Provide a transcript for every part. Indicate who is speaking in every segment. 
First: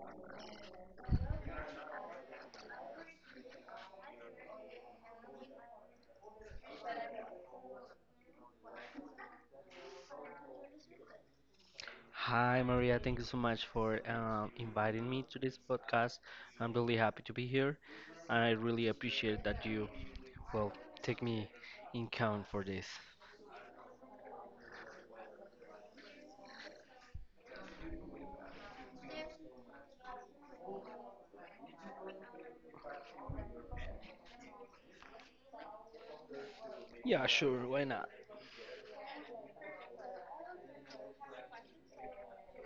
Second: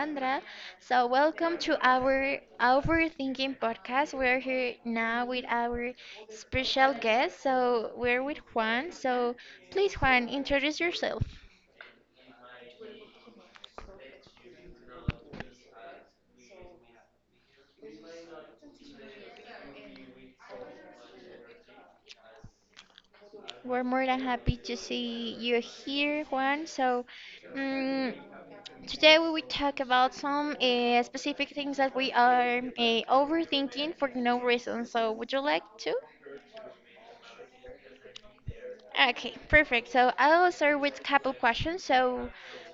Speaker 1: Alejandra. So welcome to our Overthinking podcast. We're here now with our special guest. So we're with Juan. So please Juan, introduce yourself.
Speaker 2: Hi, Maria. Thank you so much for inviting me to this podcast. I'm really happy to be here. I really appreciate that you, well, take me in count for this.
Speaker 1: We're more than happy to see you here, Juan. So mm today we will talk about some specific things that we are overthinking for no reason. So would you like to?
Speaker 2: Yeah, sure. Why not?
Speaker 1: Okay, perfect. So I'll start with a couple questions. So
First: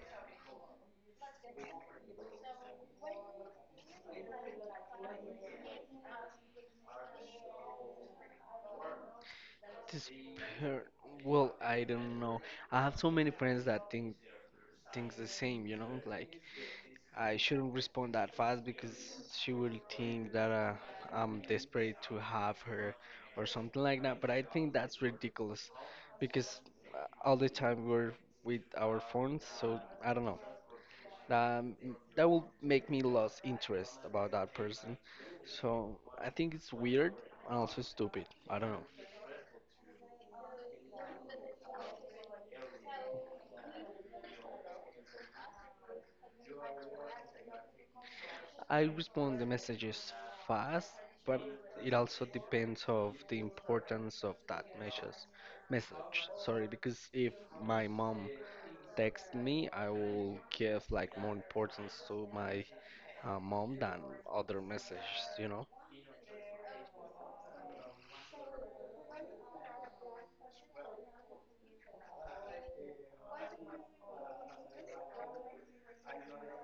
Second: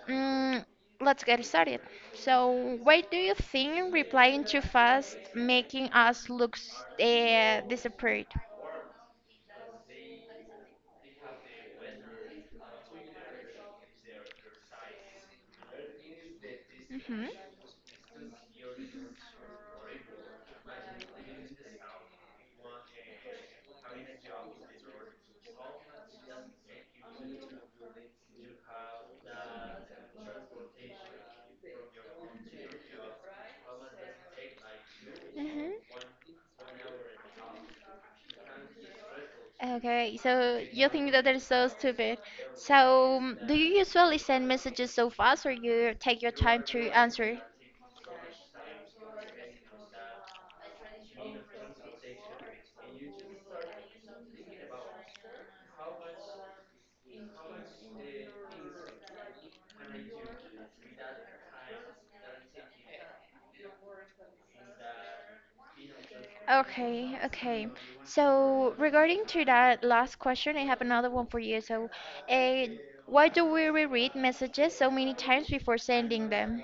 Speaker 1: mm let's get started. So why do you think replying too fast making us look disappointed?
Speaker 2: This, per- well, I don't know. I have so many friends that think things the same. You know, like
Speaker 1: Hmm
Speaker 2: I shouldn't respond that fast because she will think that I'm desperate to have her or something like that. But I think that's ridiculous because all the time we're with our phones, so I don't know. Um, that will make me lose interest about that person. So
Speaker 1: Mm-hmm.
Speaker 2: I think it's weird and also stupid. I don't know.
Speaker 1: Okay, so you think that is so stupid. So mm, do you usually send messages so fast or you take your time to answer?
Speaker 2: I respond the messages fast, but it also depends of the importance of that message. Message, sorry, because if my mom texts me, I will give like more importance to my mom than other messages, you know.
Speaker 1: Okay, okay. So regarding to that last question, I have another one for you. So, uh, why do we reread messages so many times before sending them?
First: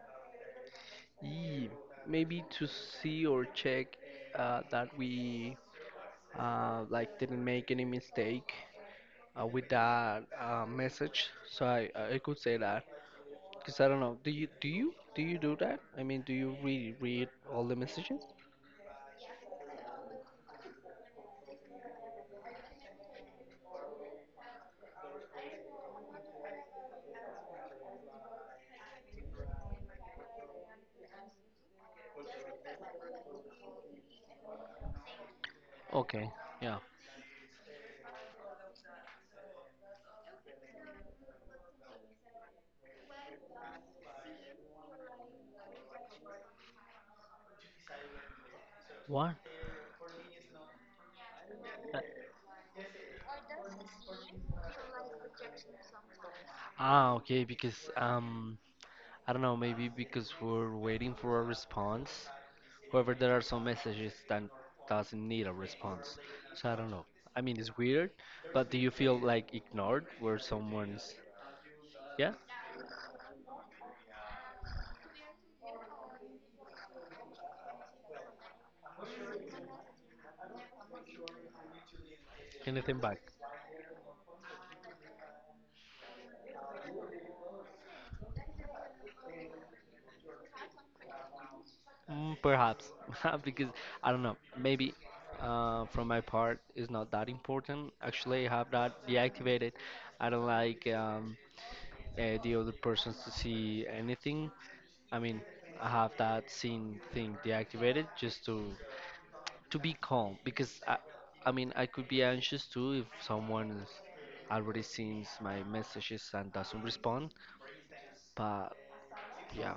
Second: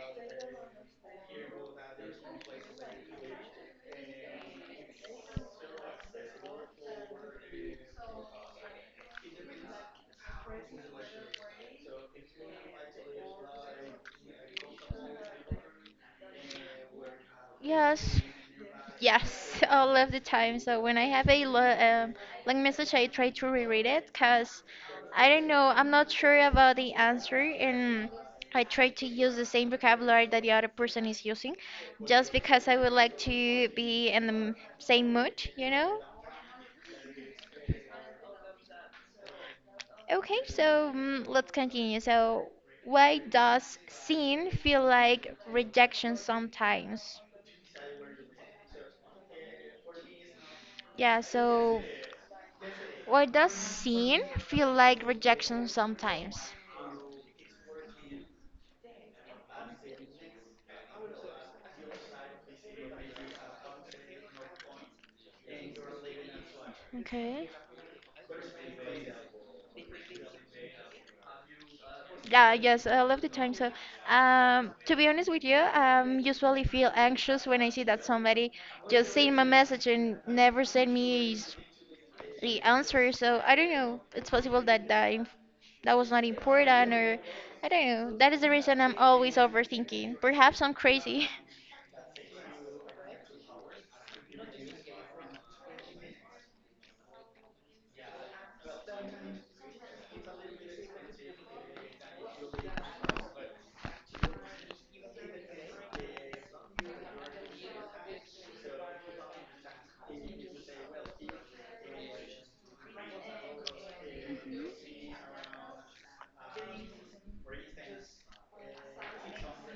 Speaker 2: E maybe to see or check that we like didn't make any mistake with that message. So I could say that. Because I don't know. Do you do that? I mean, do you really read all the
Speaker 1: Yes,
Speaker 2: messages?
Speaker 1: yes, all of the time. So when I have a long message, I try to reread it because I don't know, I'm not sure about the answer, and I try to use the same vocabulary that the other person is using, just because I would like to be in the same mood, you know?
Speaker 2: Okay, yeah.
Speaker 1: Okay, so mm, let's continue. So, why does sin feel like rejection sometimes?
Speaker 2: What?
Speaker 1: Yeah, so
Speaker 2: Uh,
Speaker 1: why does sin feel like rejection sometimes?
Speaker 2: Ah, okay, because I don't know, maybe because we're waiting for a response. However, there are some messages that doesn't need a response. So I don't know. I
Speaker 1: Okay.
Speaker 2: mean, it's weird, but do you feel like ignored where someone's, yeah,
Speaker 1: Yeah, yes, I love the time. So, to be honest with you, usually feel anxious when I see that somebody just sent my message and never sent me the
Speaker 2: anything
Speaker 1: answer.
Speaker 2: back?
Speaker 1: So I don't know. It's possible that that was not important, or I don't know. That is the reason I'm always overthinking. Perhaps I'm crazy.
Speaker 2: Perhaps, because I don't know, maybe from my part is not that important. Actually, I have that deactivated. I don't like the other persons to see anything. I mean, I have that scene thing deactivated just to be calm because I mean, I could be anxious too if someone is already sees my messages and doesn't respond. But yeah,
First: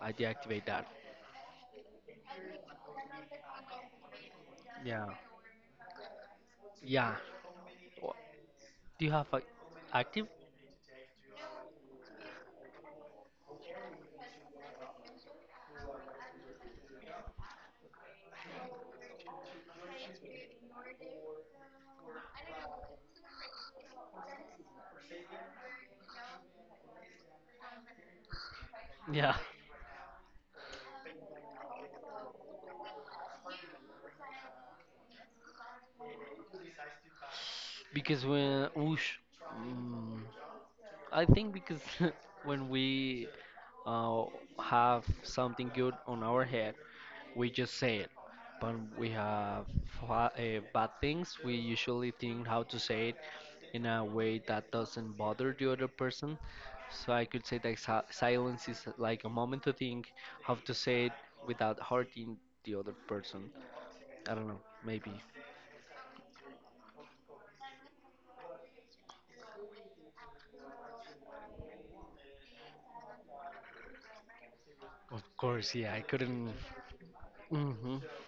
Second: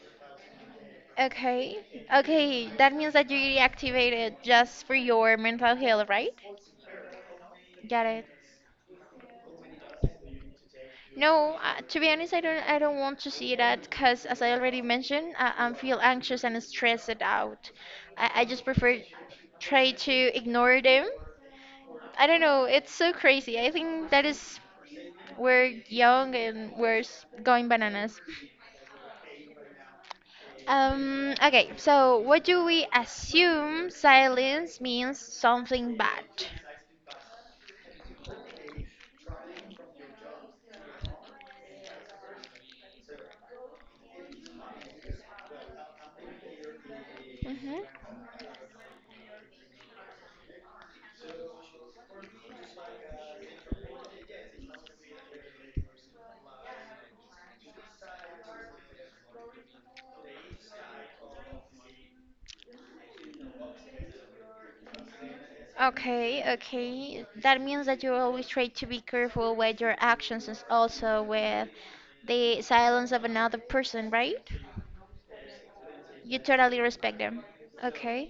Speaker 2: I deactivate that.
Speaker 1: Okay. Okay. That means that you reactivated just for
Speaker 2: Yeah,
Speaker 1: your mental health, right?
Speaker 2: yeah.
Speaker 1: Got it.
Speaker 2: Do you have a active?
Speaker 1: No, to be honest, I don't. I don't want to see that because, as I already mentioned, I feel anxious and stressed out. I just prefer try to ignore them. I don't know. It's so crazy. I think that is we're young and we're going bananas.
Speaker 2: Yeah,
Speaker 1: Okay, so what do we assume silence means something bad?
Speaker 2: because mm, I think because when we uh, have something good on our head, we just say
Speaker 1: Hmm
Speaker 2: it. But we have bad things, we usually think how to say it in a way that doesn't bother the other person. So I could say that silence is like a moment to think how to say it without hurting the other person. I don't know, maybe.
Speaker 1: Okay, okay. That means that you always try to be careful with your actions and also with the silence of another person, right?
Speaker 2: Of course, yeah, I
Speaker 1: You
Speaker 2: couldn't.
Speaker 1: totally respect them.
Speaker 2: Hmm.
Speaker 1: Okay,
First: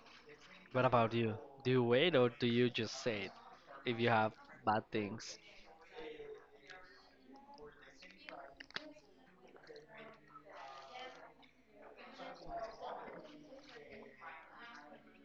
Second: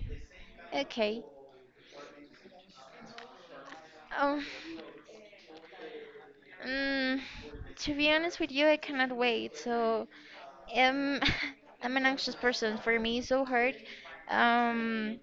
Speaker 2: What about
Speaker 1: okay.
Speaker 2: you? Do you wait or do you just say it if you have
Speaker 1: Um,
Speaker 2: bad things?
Speaker 1: mm, to be honest with you, I cannot wait. So, um, I'm an anxious person. For me, it's so hard. Um,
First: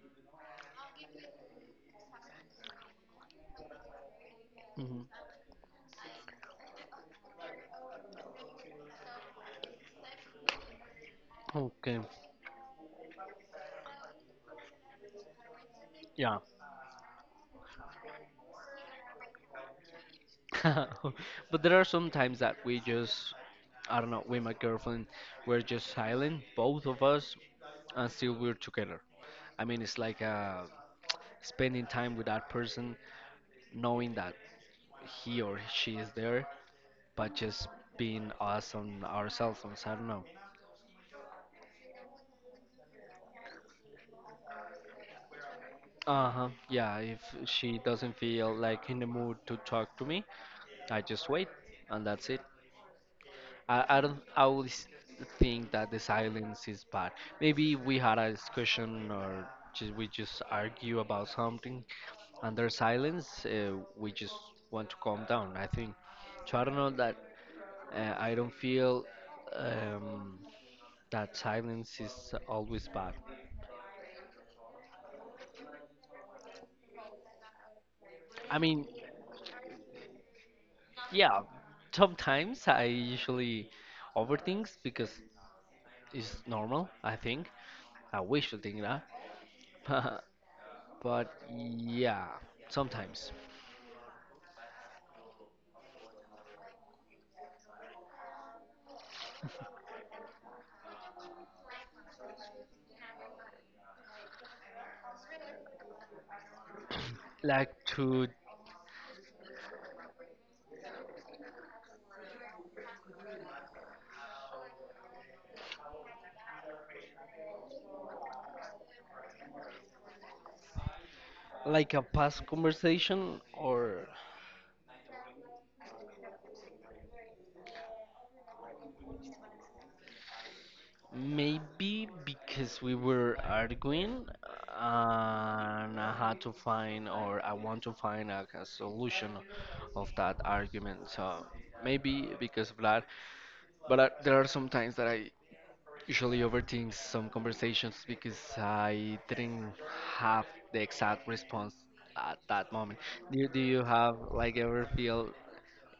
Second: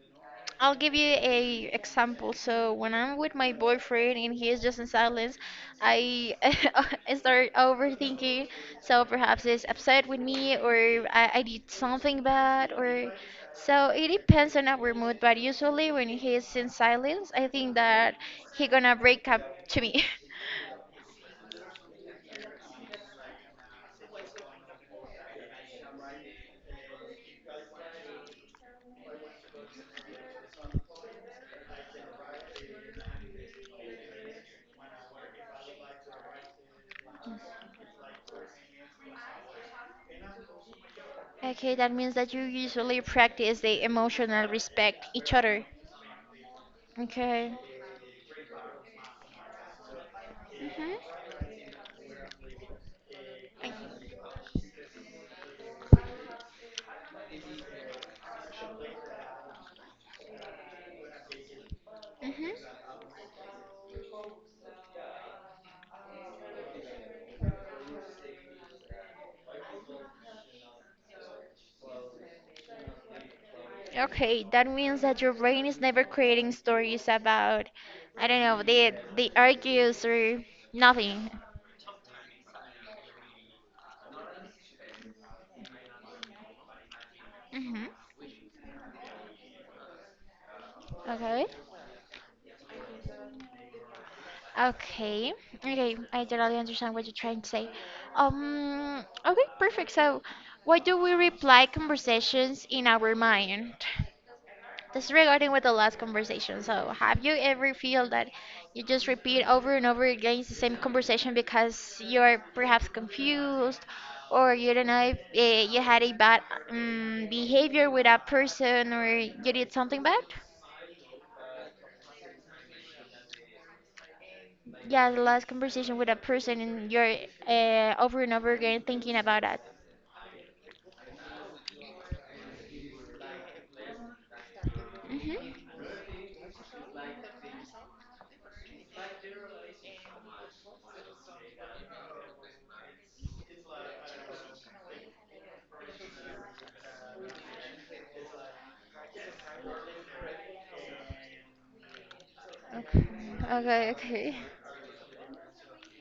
Speaker 1: I'll give you a example. So, when I'm with my boyfriend and he is just in
Speaker 2: Hmm.
Speaker 1: silence, I, I start overthinking. So perhaps he's upset with me, or I did
Speaker 2: Okay,
Speaker 1: something bad, or so it depends on our mood. But usually, when he
Speaker 2: yeah.
Speaker 1: is in silence, I think that he gonna break up to me.
Speaker 2: But there are some times that we just, I don't know, with my girlfriend, we're just silent, both of us, and still we're together. I mean, it's like spending time with that person, knowing that he or she is there, but just being us on ourselves. I don't know.
Speaker 1: Okay, that means that you usually practice the emotional respect each other.
Speaker 2: Uh-huh. Yeah, if
Speaker 1: Okay.
Speaker 2: she doesn't feel like in the mood to talk to me, I just
Speaker 1: Mhm.
Speaker 2: wait and that's it. I don't I always think that the silence is bad. Maybe we had a discussion or just, we just argue about something
Speaker 1: Mhm.
Speaker 2: and there's silence, we just want to calm down, I think. So I don't know that I don't feel um, that silence is always bad.
Speaker 1: Okay, that means that your brain is never creating stories about, I don't
Speaker 2: I
Speaker 1: know,
Speaker 2: mean,
Speaker 1: the argues or nothing.
Speaker 2: yeah, sometimes I usually overthink because it's normal, I think.
Speaker 1: Mhm.
Speaker 2: I wish to think that. But
Speaker 1: Okay.
Speaker 2: yeah, sometimes.
Speaker 1: Okay. Okay, I totally understand what you're trying to say. Um, okay, perfect. So, why do we reply conversations in our mind? This regarding with the last conversation. So, have you
Speaker 2: Like
Speaker 1: ever feel
Speaker 2: to
Speaker 1: that you just repeat over and over again the same conversation because you're perhaps confused, or you don't know if you had a bad behavior with a person, or you did something bad?
Speaker 2: like a past conversation or
Speaker 1: Yeah, the last conversation with a person, and you're over and over again thinking about that.
Speaker 2: maybe because we were arguing
Speaker 1: Mhm.
Speaker 2: and I had to find or I want to find a solution of that argument. So maybe because of that. But I, there are some times that I usually overthink some conversations because I didn't have the exact response at that moment.
Speaker 1: Okay.
Speaker 2: Do you
Speaker 1: Okay.
Speaker 2: have
Speaker 1: Okay.
Speaker 2: like ever feel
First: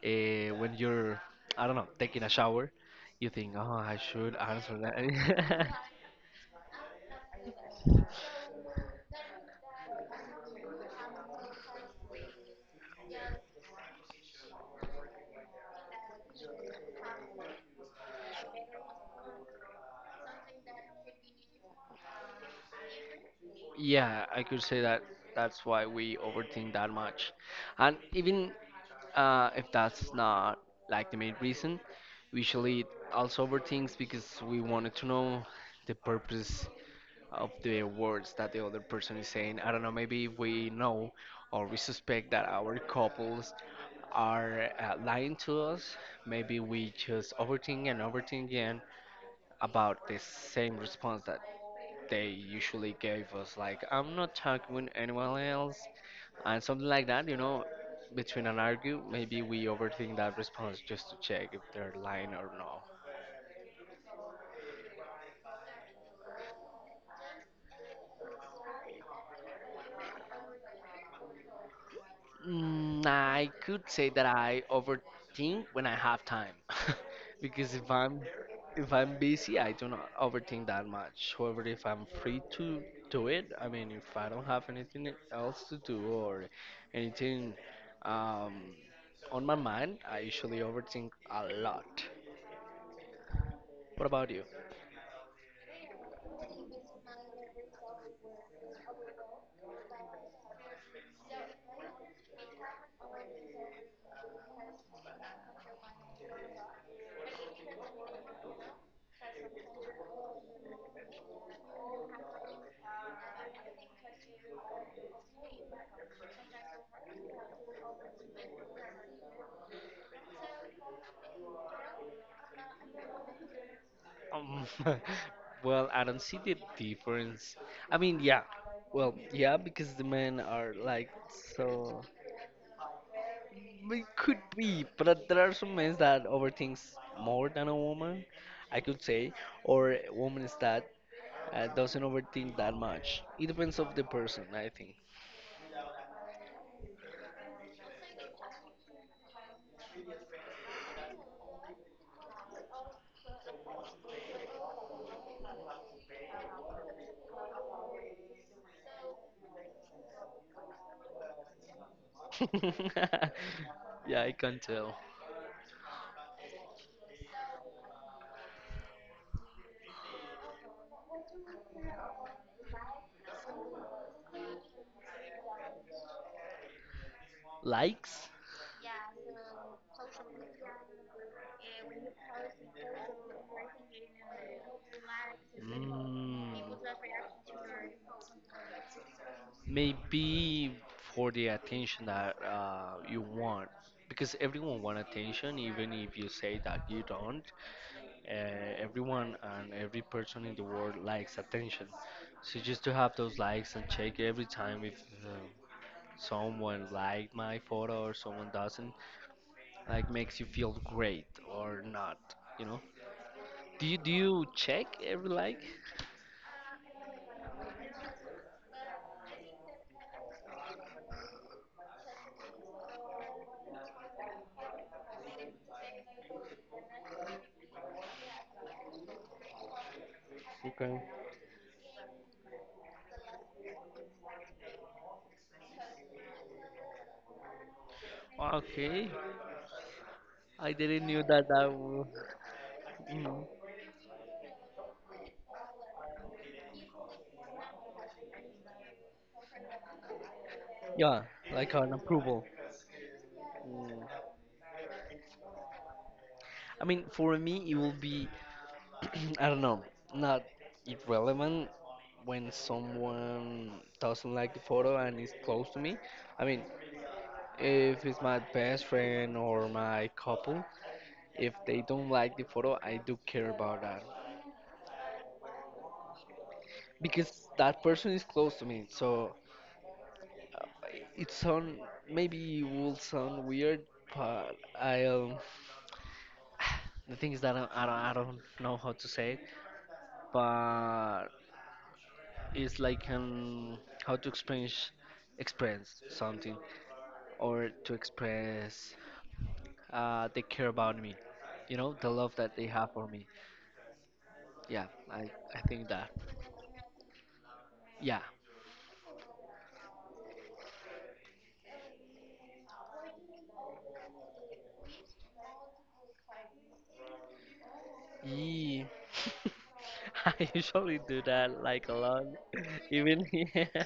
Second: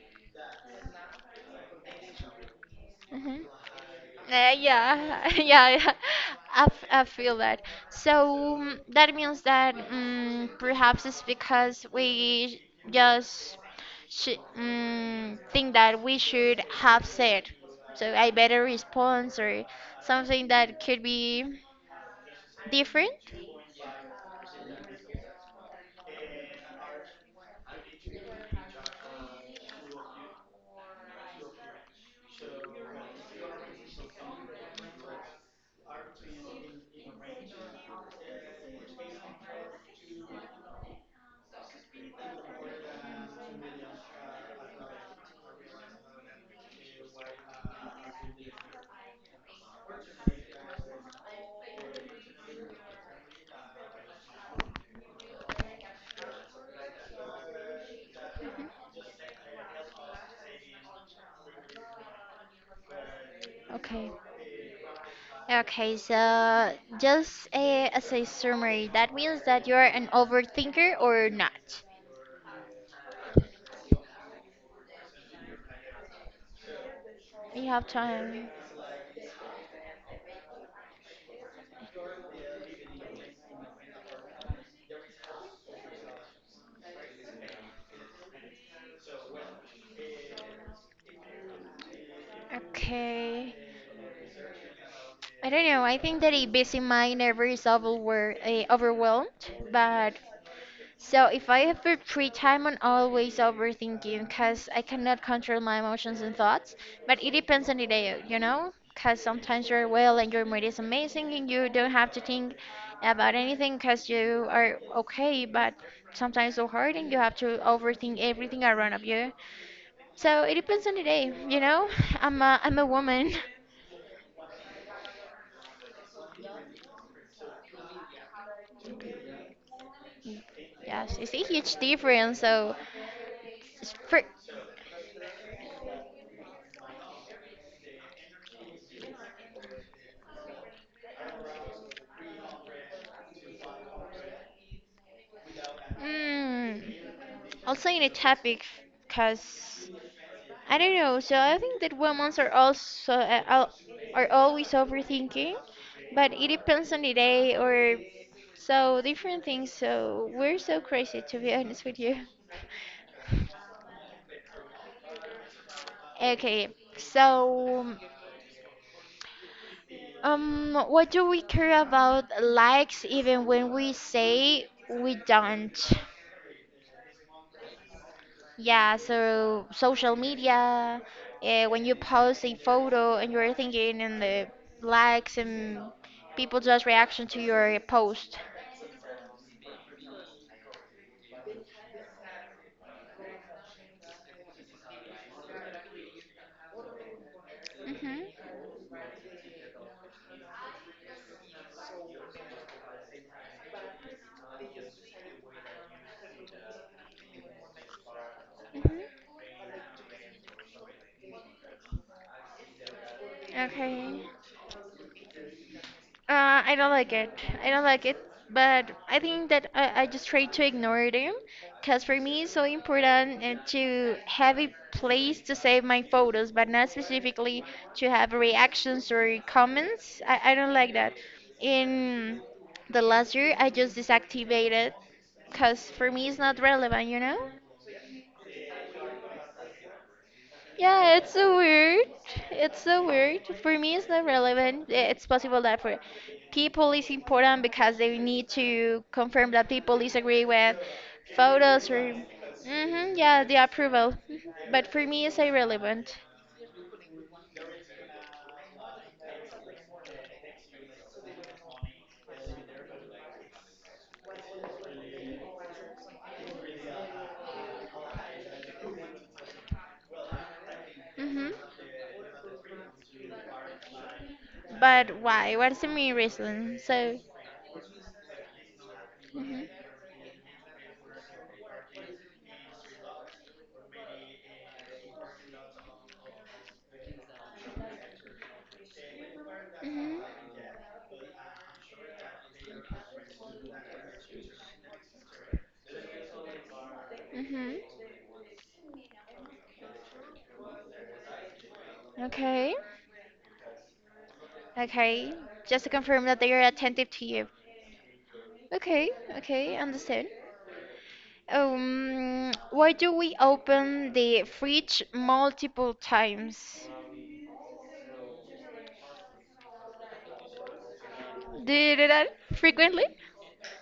Speaker 2: when you're I don't know taking a shower, you
Speaker 1: Mhm.
Speaker 2: think oh I should answer that.
Speaker 1: Yeah, yeah. I feel that. So that means that perhaps it's because we just think that we should have said. So a better response or something that could be different.
Speaker 2: Yeah, I could say that that's why we overthink that much. And even if that's not like the main reason, we usually also overthink because we wanted to know the purpose of the words that the other person is saying. I don't know, maybe we know or we suspect that our couples are lying to us. Maybe we just overthink and overthink again about the same response that they usually gave us, like I'm not talking with anyone else and something like that, you know, between an argue. Maybe we overthink that response just to check if they're lying or no.
Speaker 1: Okay. Okay, so just as a summary, that means that you're an overthinker or not?
Speaker 2: I could say that I overthink when I have time,
Speaker 1: You
Speaker 2: because
Speaker 1: have
Speaker 2: if I'm
Speaker 1: time.
Speaker 2: if I'm busy, I do not overthink that much. However, if I'm free to do it, I mean, if I don't have anything else to do or anything um, on my mind, I usually overthink a lot.
Speaker 1: Okay.
Speaker 2: What about you?
Speaker 1: I don't know. I think that a busy mind never is overwhelmed, but so if I have a free time, I'm always overthinking because I cannot control my emotions and thoughts. But it depends on the day, you know, because sometimes you're well and your mood is amazing and you don't have to think about anything because you are okay. But sometimes so hard and you have to overthink everything around of you. So it depends on the day, you know. I'm a woman.
Speaker 2: Um, well, I don't see the difference. I mean, yeah. Well, yeah, because the men are like
Speaker 1: Yes, it's a huge
Speaker 2: so.
Speaker 1: difference. So,
Speaker 2: It
Speaker 1: Spr-
Speaker 2: could be, but there are some men that overthinks more than a woman, I could say, or a woman is that doesn't overthink that much. It depends of the person, I think.
Speaker 1: mm, also in a topic because I don't know. So I think that women are also are always overthinking, but it depends on the day or so different things. So we're so crazy to be honest with you.
Speaker 2: Yeah, I can tell.
Speaker 1: Okay, so what do we care about likes even when we say we don't?
Speaker 2: Likes?
Speaker 1: Yeah, so social media, when you post a photo and you're thinking in the likes and people just
Speaker 2: Mm.
Speaker 1: reaction to your post.
Speaker 2: Maybe for the attention that you want, because everyone want attention, even if you say that you don't.
Speaker 1: Mhm.
Speaker 2: Everyone and every person in the world likes attention. So just to have those likes and check every time if uh, someone liked my photo or someone doesn't
Speaker 1: Mhm.
Speaker 2: like makes you feel great or not, you know. do you do
Speaker 1: Okay.
Speaker 2: you check every like?
Speaker 1: I don't like it. I don't like it, but I think that I just try to ignore them because for me it's so important to have a place to save my photos, but not specifically to have reactions or comments. I don't like
Speaker 2: Okay.
Speaker 1: that. In the last year, I just deactivated because for me it's not relevant, you know?
Speaker 2: Okay, I didn't
Speaker 1: Yeah,
Speaker 2: knew
Speaker 1: it's
Speaker 2: that
Speaker 1: so
Speaker 2: that
Speaker 1: weird. It's so
Speaker 2: you know.
Speaker 1: weird. For me, it's not relevant. Eh, it's possible that for people is important because they need to confirm that people disagree with
Speaker 2: Yeah, like
Speaker 1: photos
Speaker 2: an
Speaker 1: or,
Speaker 2: approval.
Speaker 1: hmm yeah, the approval.
Speaker 2: Mm.
Speaker 1: Mhm. But for me, it's irrelevant.
Speaker 2: I mean for me it will be I don't know, not irrelevant when someone doesn't like the photo and is close to me. I mean, if it's my best friend or my couple,
Speaker 1: Hmm
Speaker 2: if they don't like the photo, I do care about that
Speaker 1: But why? What's the main reason? So,
Speaker 2: because that person is close to me. So
Speaker 1: hmm
Speaker 2: it sound, maybe it will sound weird, but I the thing is that I don't know how to say it,
Speaker 1: hmm
Speaker 2: but it's like how to express something or
Speaker 1: hmm
Speaker 2: to express they care about me, you know, the love that they
Speaker 1: okay,
Speaker 2: have for me. Yeah,
Speaker 1: okay.
Speaker 2: I
Speaker 1: Just
Speaker 2: think
Speaker 1: to
Speaker 2: that
Speaker 1: confirm that they are attentive to you.
Speaker 2: yeah.
Speaker 1: Okay, okay, understand. Why do we open the fridge multiple times?
Speaker 2: Yeah. I usually do that
Speaker 1: Do
Speaker 2: like a
Speaker 1: you do
Speaker 2: lot.
Speaker 1: that frequently?
Speaker 2: Even yeah,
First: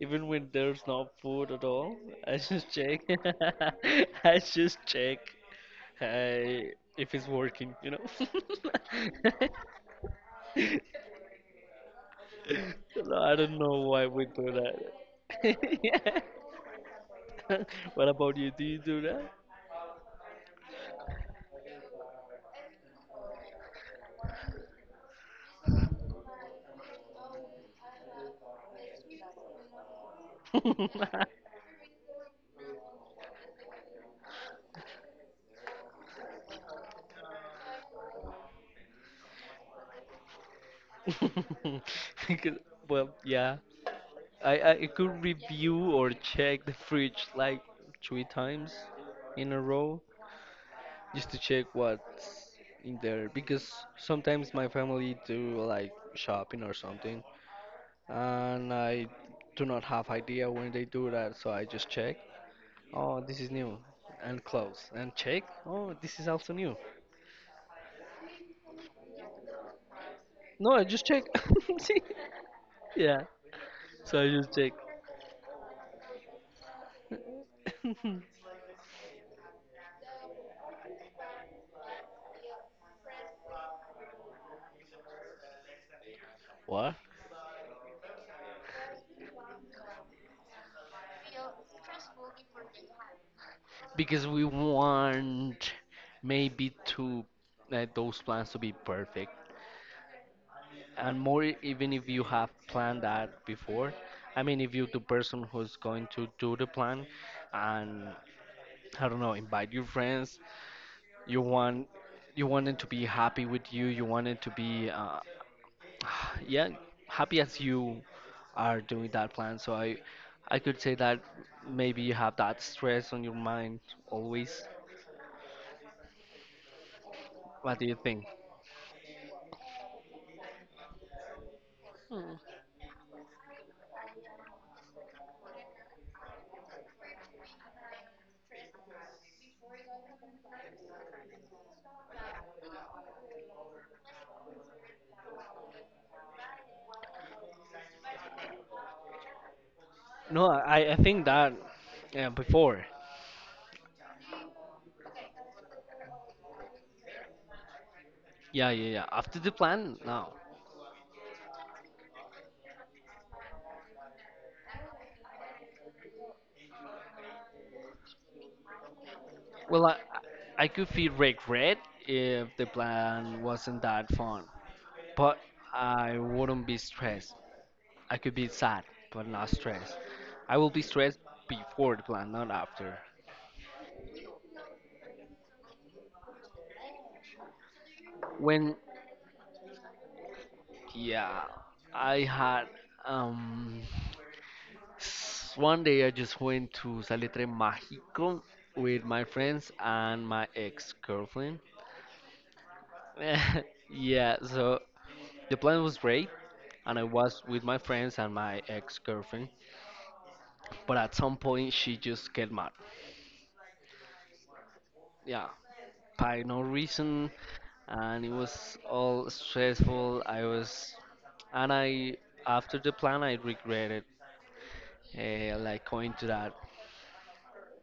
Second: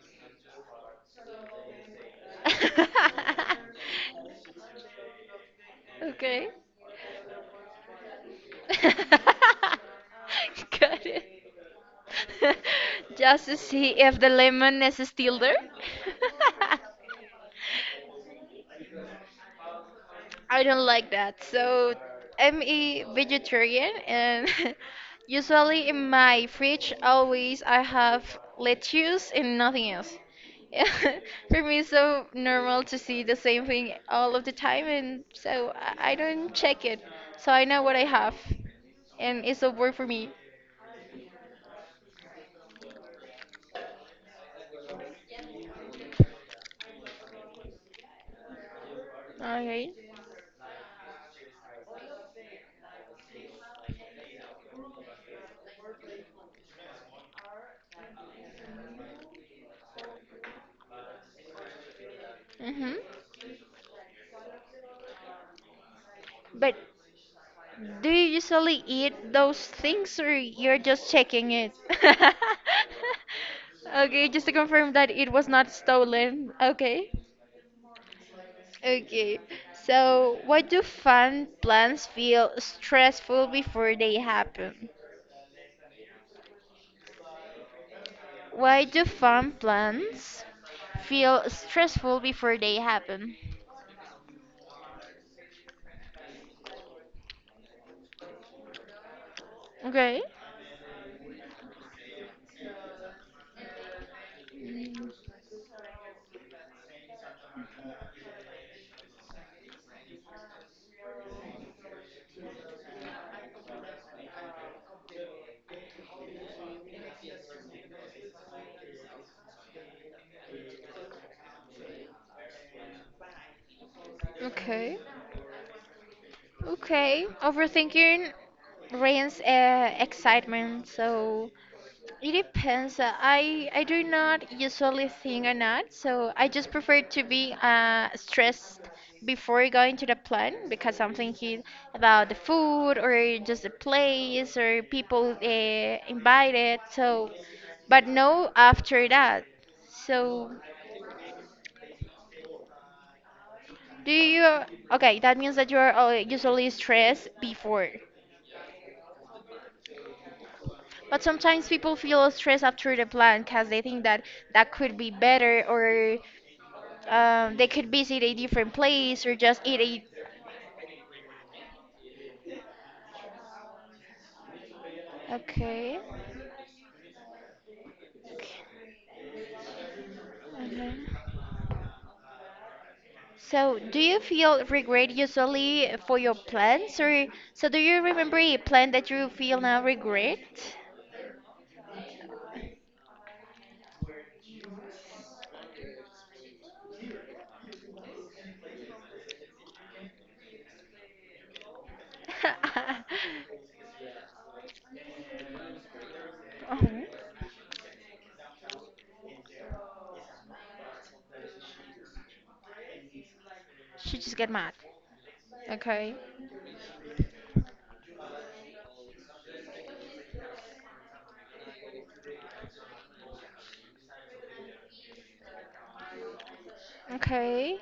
Speaker 2: even when there's no food at all, I just check. I just check
Speaker 1: Okay.
Speaker 2: I if it's working, you know.
Speaker 1: Got it.
Speaker 2: No, I
Speaker 1: Just to
Speaker 2: don't know
Speaker 1: see
Speaker 2: why
Speaker 1: if
Speaker 2: we
Speaker 1: the
Speaker 2: do
Speaker 1: lemon is still
Speaker 2: that.
Speaker 1: there.
Speaker 2: Yeah. What about you? Do you do that?
Speaker 1: I don't like that. So I'm a vegetarian and usually in my fridge always I have lettuce and nothing else. For me it's so normal to see the same thing all of the time and so I don't check it. So I know what I have and it's a work for me.
Speaker 2: Because, well, yeah. I could review or check the fridge like three times in a
Speaker 1: Okay.
Speaker 2: row just to check what's in there because sometimes my family do like shopping or something and I do not have idea when they do that, so I just check
Speaker 1: Mhm.
Speaker 2: oh this is new, and close and check oh this is also
Speaker 1: But
Speaker 2: new.
Speaker 1: do you usually eat those things or
Speaker 2: No,
Speaker 1: you're
Speaker 2: I just
Speaker 1: just
Speaker 2: check.
Speaker 1: checking it?
Speaker 2: Yeah, so I
Speaker 1: Okay, just to
Speaker 2: just check.
Speaker 1: confirm that it was not stolen. Okay. Okay. So, why do fun plans feel stressful before they happen?
Speaker 2: What?
Speaker 1: Why do fun plans feel stressful before they happen?
Speaker 2: Because we want maybe to those plans to be perfect
Speaker 1: Okay.
Speaker 2: and more even if you have planned that before. I mean, if you the person who's going to do the plan and I don't know invite your friends, you want you want them to be happy with you. You want it to be yeah, happy as you are doing that plan. So I could say that maybe you have that stress on your mind always.
Speaker 1: Okay. Okay.
Speaker 2: What do you think?
Speaker 1: Overthinking rains excitement, so it depends. I do not usually think or not, so I just prefer to be stressed before going to the plan because I'm thinking about the food or just the place or people invited. So, but no after that. So,
Speaker 2: No, I think that yeah, before.
Speaker 1: do you? Okay, that means that you are usually stressed before.
Speaker 2: Yeah, yeah, yeah. After the plan, no.
Speaker 1: But sometimes people feel stressed after the plan because they think that that could be better or um, they could visit a different place or just eat
Speaker 2: Well,
Speaker 1: a.
Speaker 2: I could feel regret if the plan wasn't that fun, but
Speaker 1: Okay.
Speaker 2: I wouldn't be stressed. I could be sad, but not stressed. I will be stressed
Speaker 1: Mhm.
Speaker 2: before the plan, not after.
Speaker 1: So, do you feel regret usually for your plans, or so do you remember a
Speaker 2: When,
Speaker 1: plan that you feel now regret?
Speaker 2: yeah, I had, um, one day I just went to Salitre Mágico with my friends and my ex-girlfriend. Yeah, so the plan was great, and I
Speaker 1: Mhm.
Speaker 2: was with my friends and my ex girlfriend, but at some point she just get mad.
Speaker 1: She just get mad.
Speaker 2: Yeah,
Speaker 1: Okay.
Speaker 2: by no reason, and it was all stressful. I was, and I after the plan I regretted like going to that
Speaker 1: Okay.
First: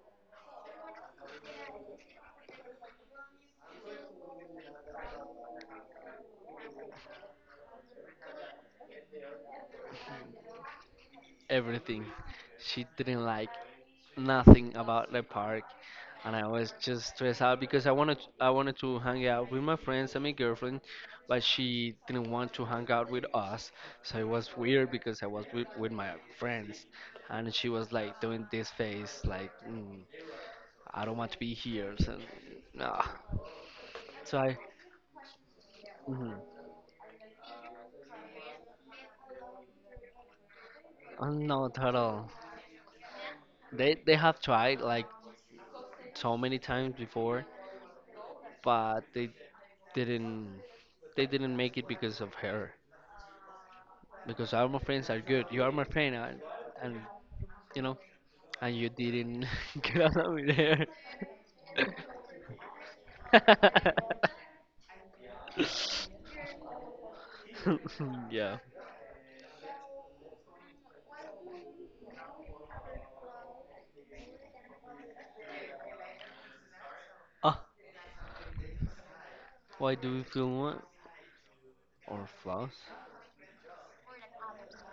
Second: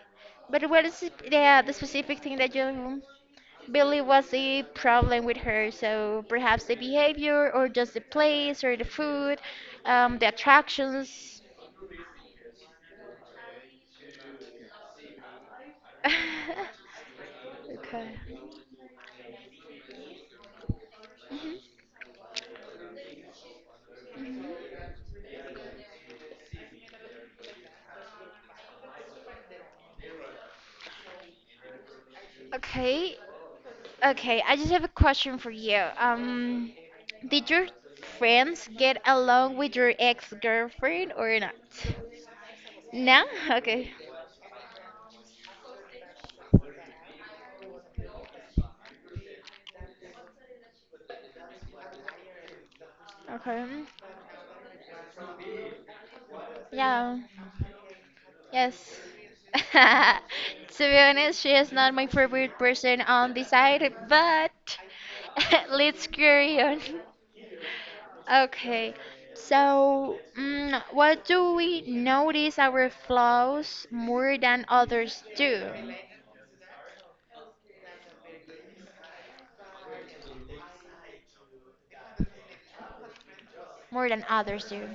Speaker 1: But what is the specific thing that you believe was the problem with her? So perhaps the behavior, or just the place, or the food, the attractions.
Speaker 2: everything. She didn't like nothing about the park, and I was just stressed out because
Speaker 1: Okay.
Speaker 2: I wanted to hang out with my friends and my girlfriend, but
Speaker 1: hmm
Speaker 2: she didn't want to hang out with us. So it was weird because I was with my friends, and she was like doing this face like mm, I don't want to be here. So no,
Speaker 1: Okay.
Speaker 2: so
Speaker 1: Okay. I
Speaker 2: I.
Speaker 1: just have a question for you.
Speaker 2: Mhm.
Speaker 1: Did your friends get along with your ex-girlfriend
Speaker 2: Oh,
Speaker 1: or not?
Speaker 2: not at all.
Speaker 1: No? Okay.
Speaker 2: They have tried like so many times before, but didn't they didn't make it because of her
Speaker 1: Okay.
Speaker 2: because all my friends are good, you are my friend, and
Speaker 1: Yeah.
Speaker 2: you know and you
Speaker 1: Yes.
Speaker 2: didn't get along with
Speaker 1: To
Speaker 2: her.
Speaker 1: be honest, she is not my favorite person on the side, but let's carry on.
Speaker 2: Yeah.
Speaker 1: Okay, so what do we notice our flaws more than others do?
Speaker 2: ah why do we feel one or flaws?
Speaker 1: More than others do.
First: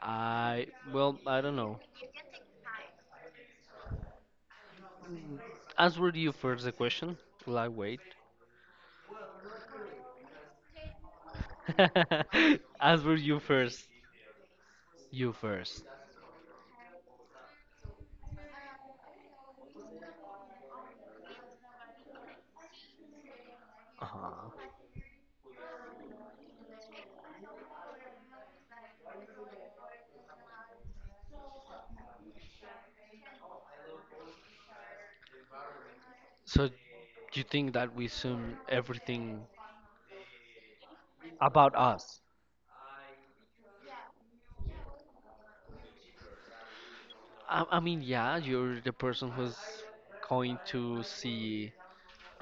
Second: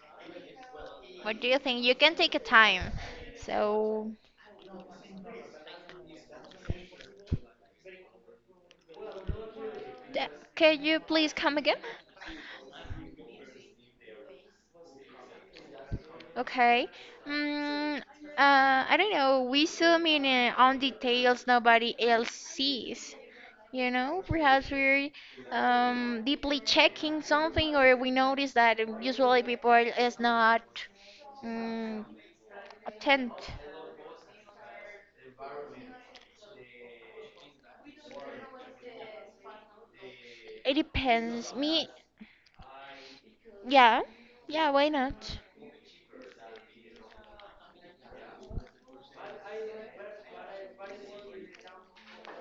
Speaker 2: I Well, I
Speaker 1: What do
Speaker 2: don't
Speaker 1: you
Speaker 2: know.
Speaker 1: think? You can take a time. So,
Speaker 2: Answer you first the question. Will I wait?
Speaker 1: th- can you please come again?
Speaker 2: Answer you first. You first.
Speaker 1: Okay. Mm, uh, I don't know. We zoom in on details nobody else sees. You know,
Speaker 2: Uh-huh.
Speaker 1: perhaps we're deeply checking something, or we notice that usually people is not um, attent.
Speaker 2: So you think that we assume everything
Speaker 1: It depends.
Speaker 2: about
Speaker 1: Me,
Speaker 2: us?
Speaker 1: yeah, yeah. Why not?
Speaker 2: I mean, yeah, you're the person who's going to see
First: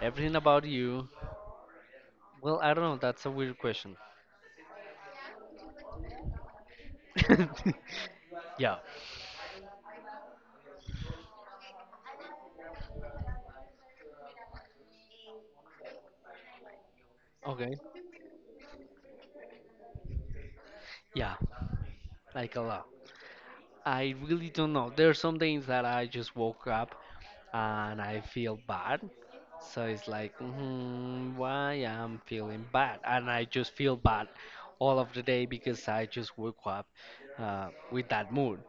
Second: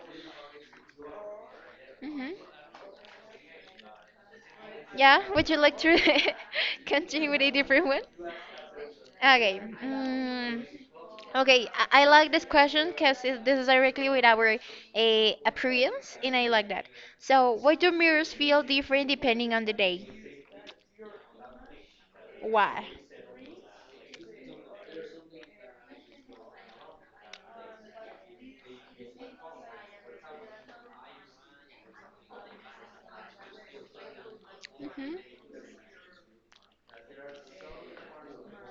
Speaker 2: everything about you.
Speaker 1: Hmm
Speaker 2: Well, I don't know. That's a weird question.
Speaker 1: Yeah. Would you like to continue with a different one?
Speaker 2: Yeah.
Speaker 1: Okay. Okay. I like this question because this is directly with our appearance, and I like that. So, why
Speaker 2: Okay.
Speaker 1: do mirrors feel different depending on the day?
Speaker 2: Yeah. Like a
Speaker 1: Why?
Speaker 2: lot. I really don't know. There are some days that I just woke up and I feel bad. So it's like, why I'm feeling bad, and I just feel bad all of
Speaker 1: Hmm
Speaker 2: the day because I just woke up with that mood.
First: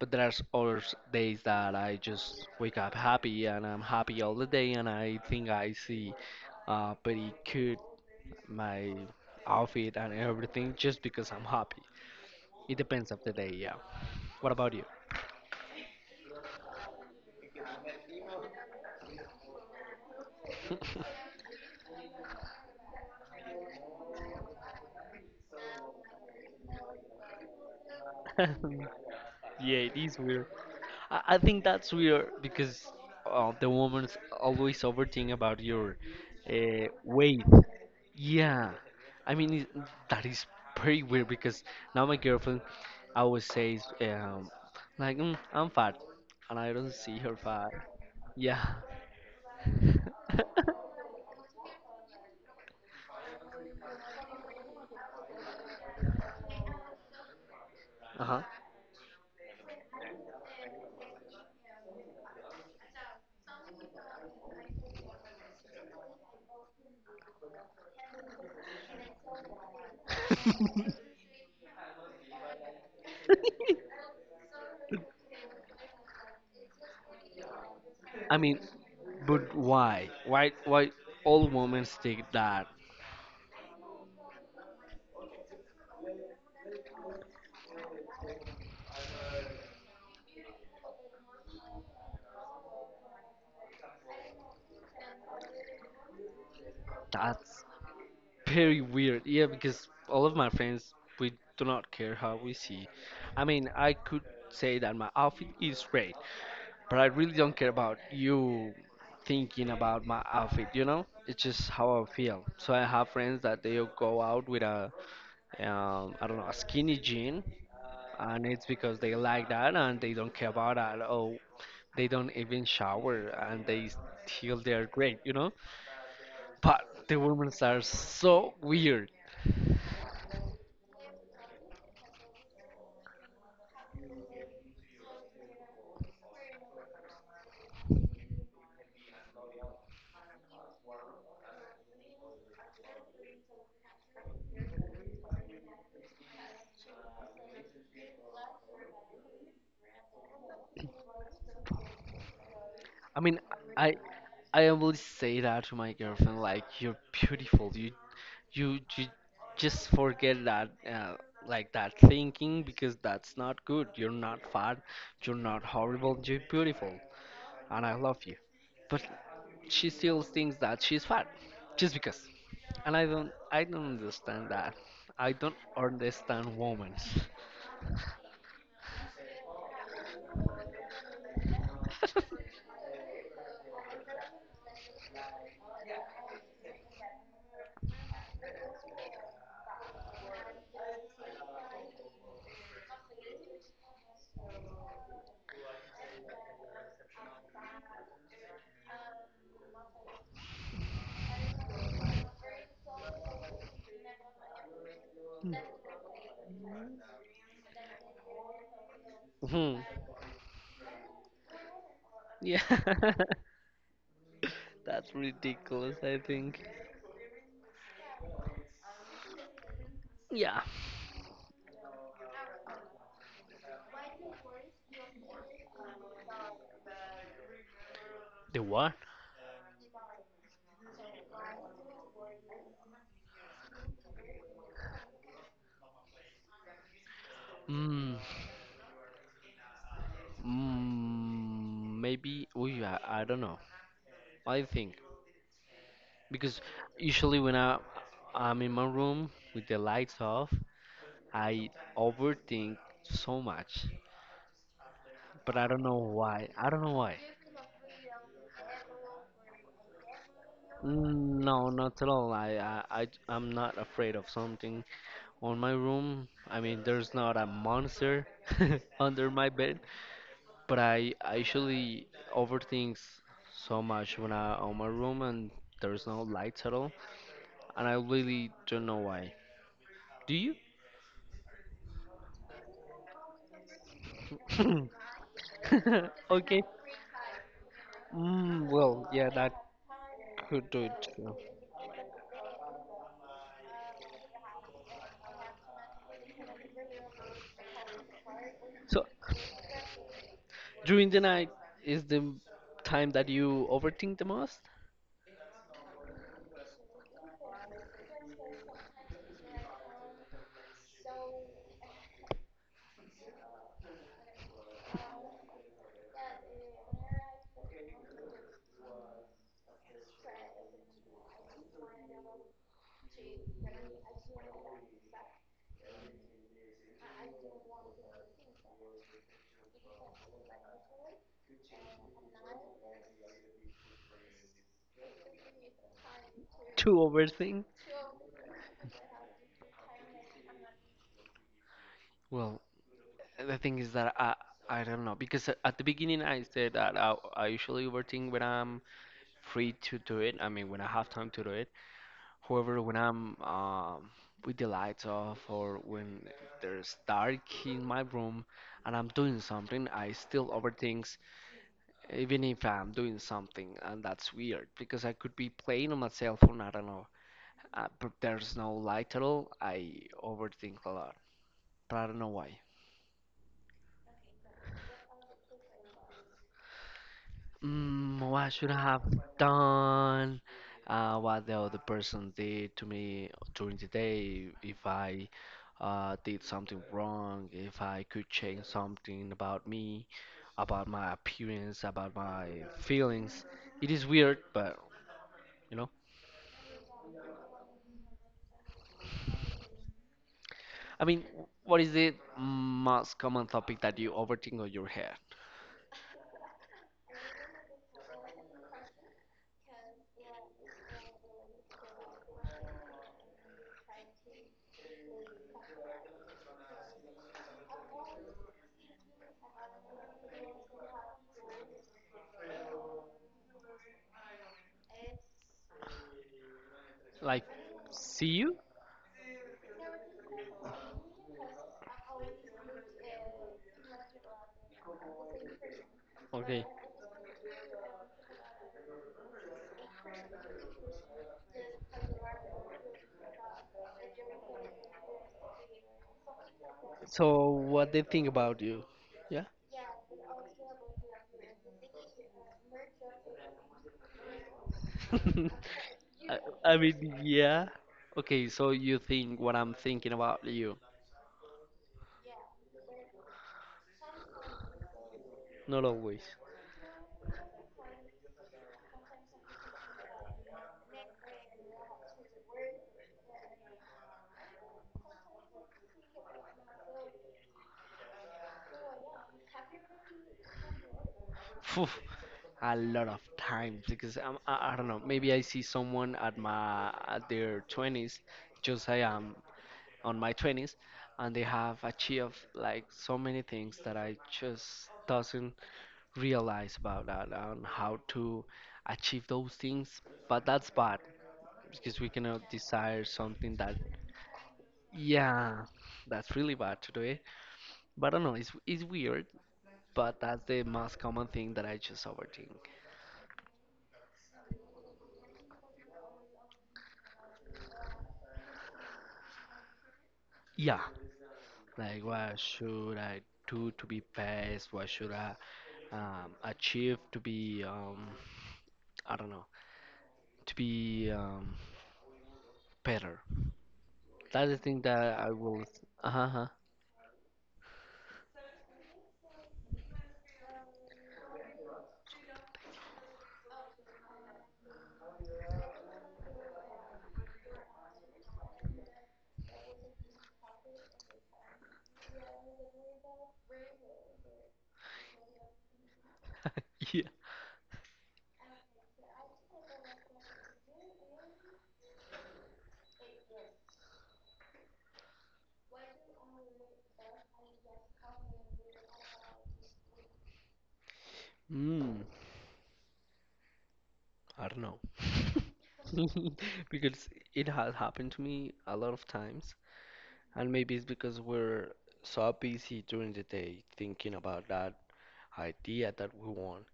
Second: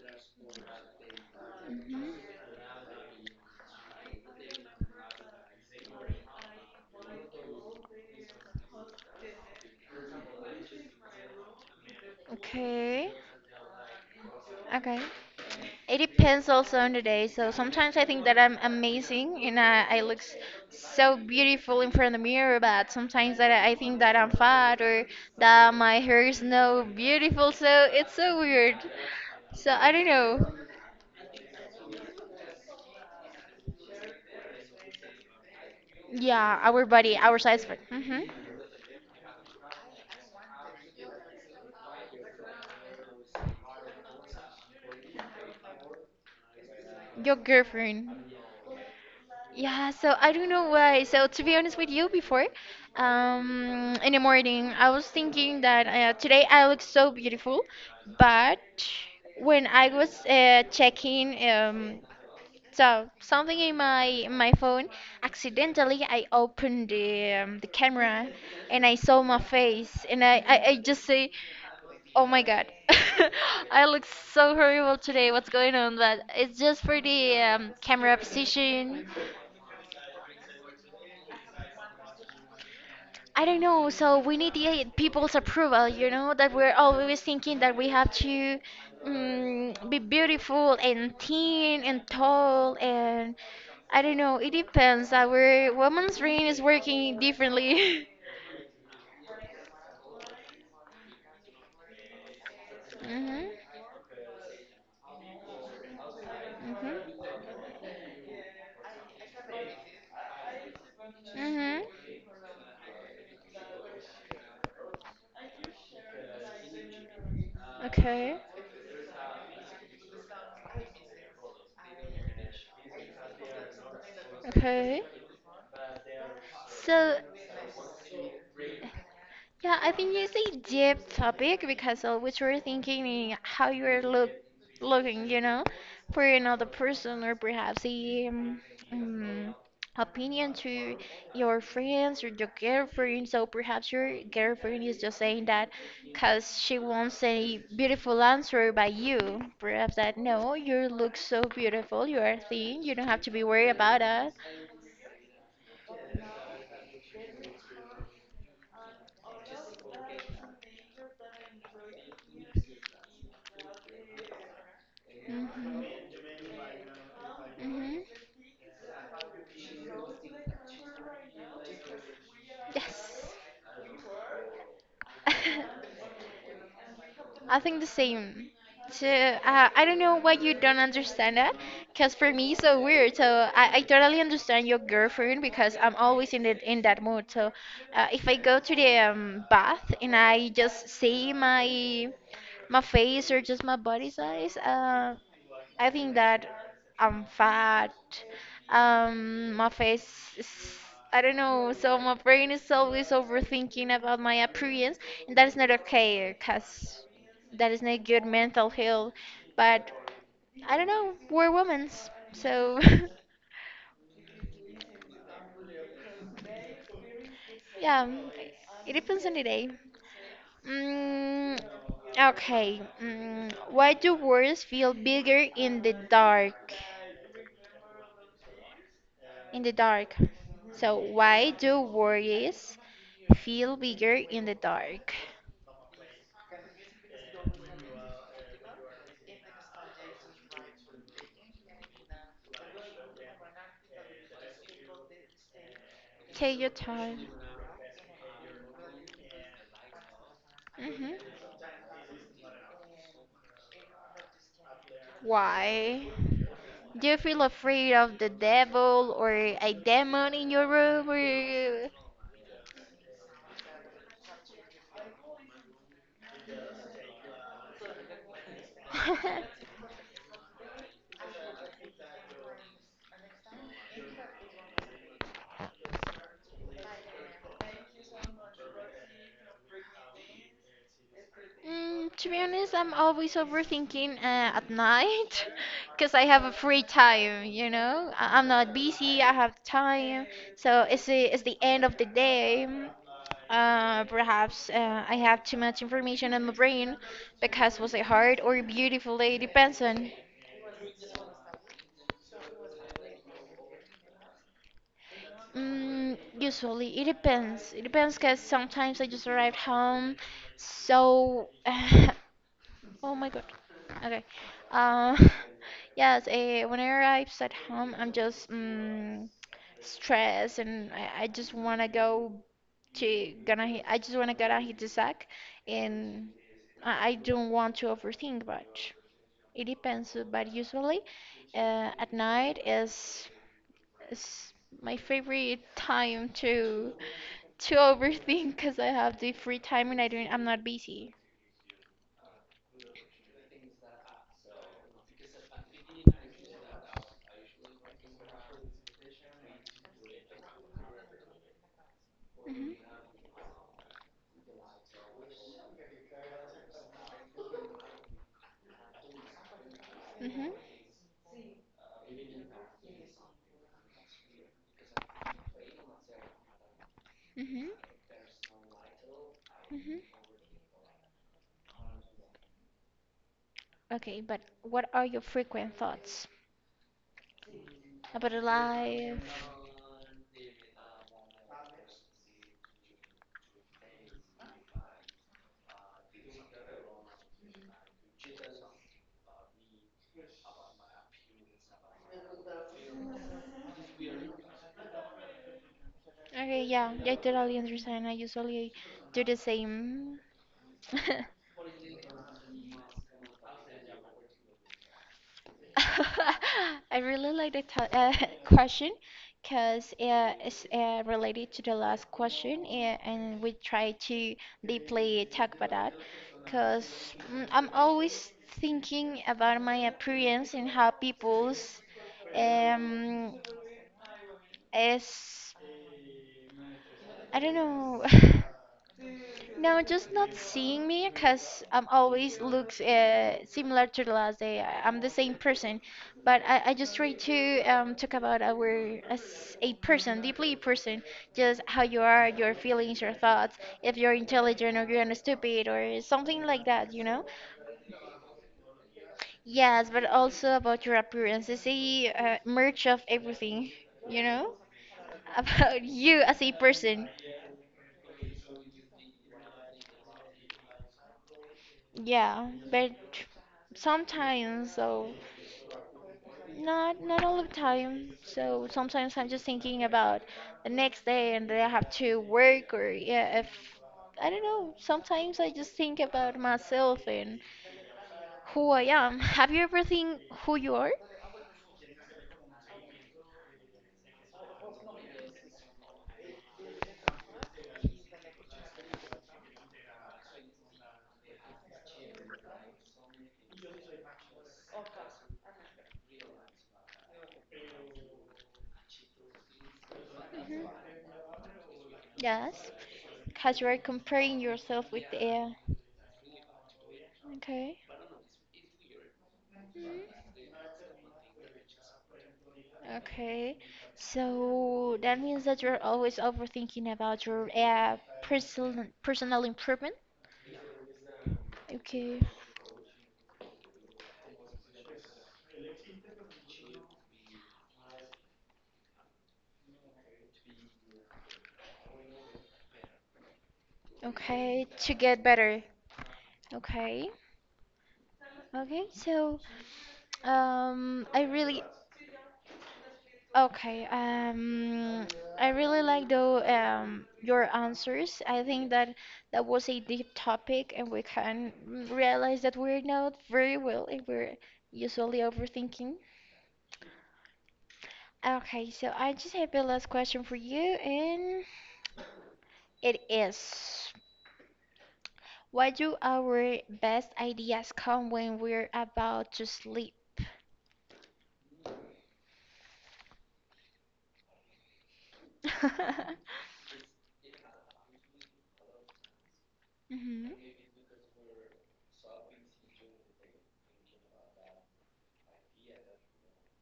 Speaker 2: But there's other days that I
Speaker 1: hmm
Speaker 2: just wake up happy and I'm happy all the day and I think I see pretty cute my outfit and everything just because I'm happy. It depends
Speaker 1: Okay.
Speaker 2: of the day, yeah. What about you?
Speaker 1: Okay. It depends also on the day. So sometimes I think that I'm amazing and I look so beautiful in front of the mirror, but sometimes that I think that I'm fat or that my hair is not beautiful. So it's so weird. So
Speaker 2: Yeah, it
Speaker 1: I don't
Speaker 2: is weird.
Speaker 1: know.
Speaker 2: I think that's weird because the woman's always overthink about your
Speaker 1: Yeah, our body,
Speaker 2: weight.
Speaker 1: our size. Mm-hmm.
Speaker 2: Yeah, I mean it, that is pretty weird because now my girlfriend always says like I'm fat, and I don't see her
Speaker 1: Your
Speaker 2: fat.
Speaker 1: girlfriend.
Speaker 2: Yeah.
Speaker 1: Yeah, so I don't know why. So to be honest with you, before, in the morning, I was thinking that today I look so beautiful,
Speaker 2: Uh-huh.
Speaker 1: but when I was checking something in my phone, accidentally I opened the camera, and I saw my face, and I I, I just say, oh my God, I look so horrible today. What's going on? But it's just for the camera
Speaker 2: I mean,
Speaker 1: position.
Speaker 2: but why? Why? Why all women think that?
Speaker 1: I don't know. So we need the people's approval, you know, that we're always thinking that we have to be beautiful and thin and tall and I don't know. It depends. Our woman's brain is working
Speaker 2: That's
Speaker 1: differently.
Speaker 2: Very weird. Yeah, because all of my friends, we do not care how we see. I
Speaker 1: Mhm.
Speaker 2: mean, I could say that my outfit is great, but I really
Speaker 1: Mhm.
Speaker 2: don't care about you thinking about my outfit, you know? It's just
Speaker 1: Mhm.
Speaker 2: how I feel. So I have friends that they'll go out with a, I don't know, a skinny jean,
Speaker 1: Okay.
Speaker 2: and it's because they like that and they don't care about that. Oh, they don't even shower and they still they're
Speaker 1: Okay.
Speaker 2: great, you know? But the
Speaker 1: So
Speaker 2: women are so weird.
Speaker 1: yeah, I think it's a deep topic because always we're thinking in how you're looking, you know, for another person or perhaps a um, opinion to your friends or your girlfriend. So perhaps your girlfriend is just saying that because she wants a beautiful answer by you. Perhaps that no, you look so beautiful, you are thin, you don't
Speaker 2: I
Speaker 1: have to
Speaker 2: mean,
Speaker 1: be worried
Speaker 2: I
Speaker 1: about it.
Speaker 2: I always say that to my girlfriend, like you're beautiful. You just forget that like that thinking because that's not good. You're not fat. You're not
Speaker 1: Hmm.
Speaker 2: horrible. You're beautiful, and I
Speaker 1: Hmm.
Speaker 2: love you. But she still thinks that she's fat just because. And I don't
Speaker 1: Yes.
Speaker 2: I don't understand that. I don't understand women.
Speaker 1: I think the same. So, I don't know why you don't understand that, because for me it's so weird. So I totally understand your girlfriend because I'm always in that mood. So if I go to the bath and I just see my face or just my body size, I think that I'm fat. My face is, I don't know, so my brain is always overthinking about my appearance, and that is not okay because that is not good mental health.
Speaker 2: Hmm.
Speaker 1: But I don't know, we're women,
Speaker 2: Yeah.
Speaker 1: so
Speaker 2: That's ridiculous, I think.
Speaker 1: yeah, it depends on the day.
Speaker 2: Yeah.
Speaker 1: Mm, okay, why do words feel bigger in the dark?
Speaker 2: The what?
Speaker 1: In the dark. So, why do worries feel bigger in the dark?
Speaker 2: Mm, maybe. Oh yeah, I don't know. I think
Speaker 1: Take
Speaker 2: because
Speaker 1: your time.
Speaker 2: usually when I'm in my room with the lights off,
Speaker 1: Hmm.
Speaker 2: I overthink so much. But I don't know
Speaker 1: Why?
Speaker 2: why. I don't know
Speaker 1: Do
Speaker 2: why.
Speaker 1: you feel afraid of the devil or a demon in your room?
Speaker 2: No,
Speaker 1: Or...
Speaker 2: not at all. I'm not afraid of something on my room. I mean, there's not a monster under my bed. But I usually overthink so much when I'm on my room and there's no lights at all, and I really don't know why. Do you?
Speaker 1: To be honest, I'm always overthinking at night because I have a
Speaker 2: Okay.
Speaker 1: free time, you know? I'm not
Speaker 2: Well,
Speaker 1: busy, I
Speaker 2: yeah, that
Speaker 1: have time.
Speaker 2: could
Speaker 1: So
Speaker 2: do it too.
Speaker 1: it's the end of the day. Perhaps I have too much information in my brain because was it hard or
Speaker 2: So
Speaker 1: beautiful day? It depends on.
Speaker 2: during the night is the time that you overthink the most?
Speaker 1: Usually, it depends. It depends because sometimes I just arrived home so. Oh my God. Okay. Uh, yes, when I arrives at home, I'm just stressed and I just wanna go to gonna hit, I just wanna gonna hit the sack and I don't want to overthink much. It depends, but usually at night is my favorite time
Speaker 2: To overthink?
Speaker 1: to overthink because I have the free time and I'm not busy.
Speaker 2: Well, the thing is that I don't know because at the beginning I said that I usually overthink when I'm free to do it. I mean, when I have time to do it. However,
Speaker 1: Mhm.
Speaker 2: when I'm with the lights off or when there's dark in my room and I'm doing something, I still
Speaker 1: Mhm.
Speaker 2: overthink, even if I'm doing something, and that's weird because I could be playing on my cell phone. I don't know,
Speaker 1: Mhm.
Speaker 2: but there's no light at all. I
Speaker 1: Mhm.
Speaker 2: overthink a lot, but I don't know why.
Speaker 1: Okay, but what are your frequent thoughts
Speaker 2: Mm,
Speaker 1: about
Speaker 2: what I should have
Speaker 1: life?
Speaker 2: done? What the other person did to me during the day? If I did something wrong? If I could change something about me, about my appearance, about my feelings? It is weird, but you know.
Speaker 1: Okay, yeah, I totally understand. I usually do the same.
Speaker 2: I mean, what is the most common topic that you overthink on your head?
Speaker 1: I really like the to question because it's related to the last question, and we try to deeply talk about that because I'm always thinking about my appearance and how people's um, is
Speaker 2: Like,
Speaker 1: I don't know.
Speaker 2: see you?
Speaker 1: No, just not seeing me because I'm always looks similar to the last day. I- I'm the same person, but
Speaker 2: Okay.
Speaker 1: I just try to talk about our as a person, deeply a person, just how you are, your feelings, your thoughts, if you're intelligent or you're stupid or something like that, you know?
Speaker 2: So, what they think about you? Yeah.
Speaker 1: Yes, but also about your appearance. It's a merge of everything, you know? About you
Speaker 2: I,
Speaker 1: as a
Speaker 2: I
Speaker 1: person.
Speaker 2: mean, yeah. Okay, so you think what I'm thinking about you?
Speaker 1: Yeah, but sometimes, so
Speaker 2: Not always.
Speaker 1: not not all the time. So sometimes I'm just thinking about the next day and that I have to work or yeah, if I don't know. Sometimes I just think about myself and who I am. Have you ever think who you are?
Speaker 2: Phew, a lot of times because I don't know. Maybe I see someone at my at their twenties, just I am on my twenties, and they have achieved like so many things that I just doesn't realize about that and how to achieve those things. But that's bad
Speaker 1: Hmm.
Speaker 2: because we cannot
Speaker 1: Yes,
Speaker 2: desire something
Speaker 1: because you
Speaker 2: that
Speaker 1: are comparing yourself with the air.
Speaker 2: Yeah, that's really bad to do it.
Speaker 1: Okay.
Speaker 2: But I don't know, it's weird, but
Speaker 1: Mhm.
Speaker 2: that's the most common thing that I just overthink.
Speaker 1: Okay, so that means that you're always overthinking about your personal improvement.
Speaker 2: Yeah, like
Speaker 1: Okay.
Speaker 2: what should I do to be best? What should I achieve to be, I don't know, to be better? That's the
Speaker 1: Okay,
Speaker 2: thing
Speaker 1: to
Speaker 2: that I
Speaker 1: get
Speaker 2: will.
Speaker 1: better.
Speaker 2: Uh-huh.
Speaker 1: Okay, okay. So, I really okay. I really like though your answers. I think that that was a deep topic, and we can realize that we're not very well, and we're usually overthinking.
Speaker 2: Yeah.
Speaker 1: Okay, so I just have a last question for you, and it is, why do our best ideas come when we're about to sleep?
Speaker 2: Mm, I don't know.
Speaker 1: Hmm.
Speaker 2: Because it has happened to me a lot of times. And maybe it's because we're so busy during the day thinking about that idea that we want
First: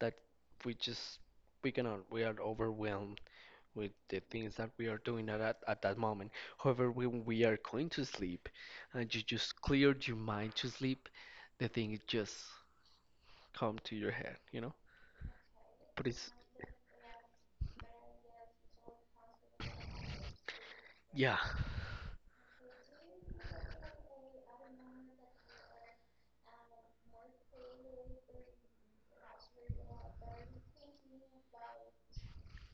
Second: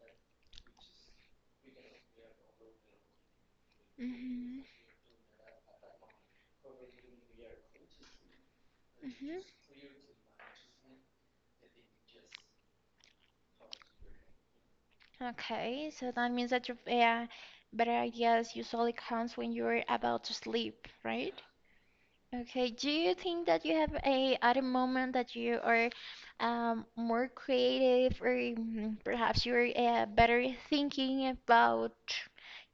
Speaker 2: that we just we cannot we are overwhelmed with the things
Speaker 1: Hmm.
Speaker 2: that we are doing at that moment. However, when we are going to sleep and you
Speaker 1: Hmm.
Speaker 2: just cleared your mind to sleep, the thing just come to your head, you know?
Speaker 1: Okay,
Speaker 2: But
Speaker 1: so
Speaker 2: it's
Speaker 1: that means that your better ideas usually comes when you're about to sleep, right?
Speaker 2: yeah.
Speaker 1: Okay, do you think that you have a at a moment that you are more creative or perhaps you're better thinking about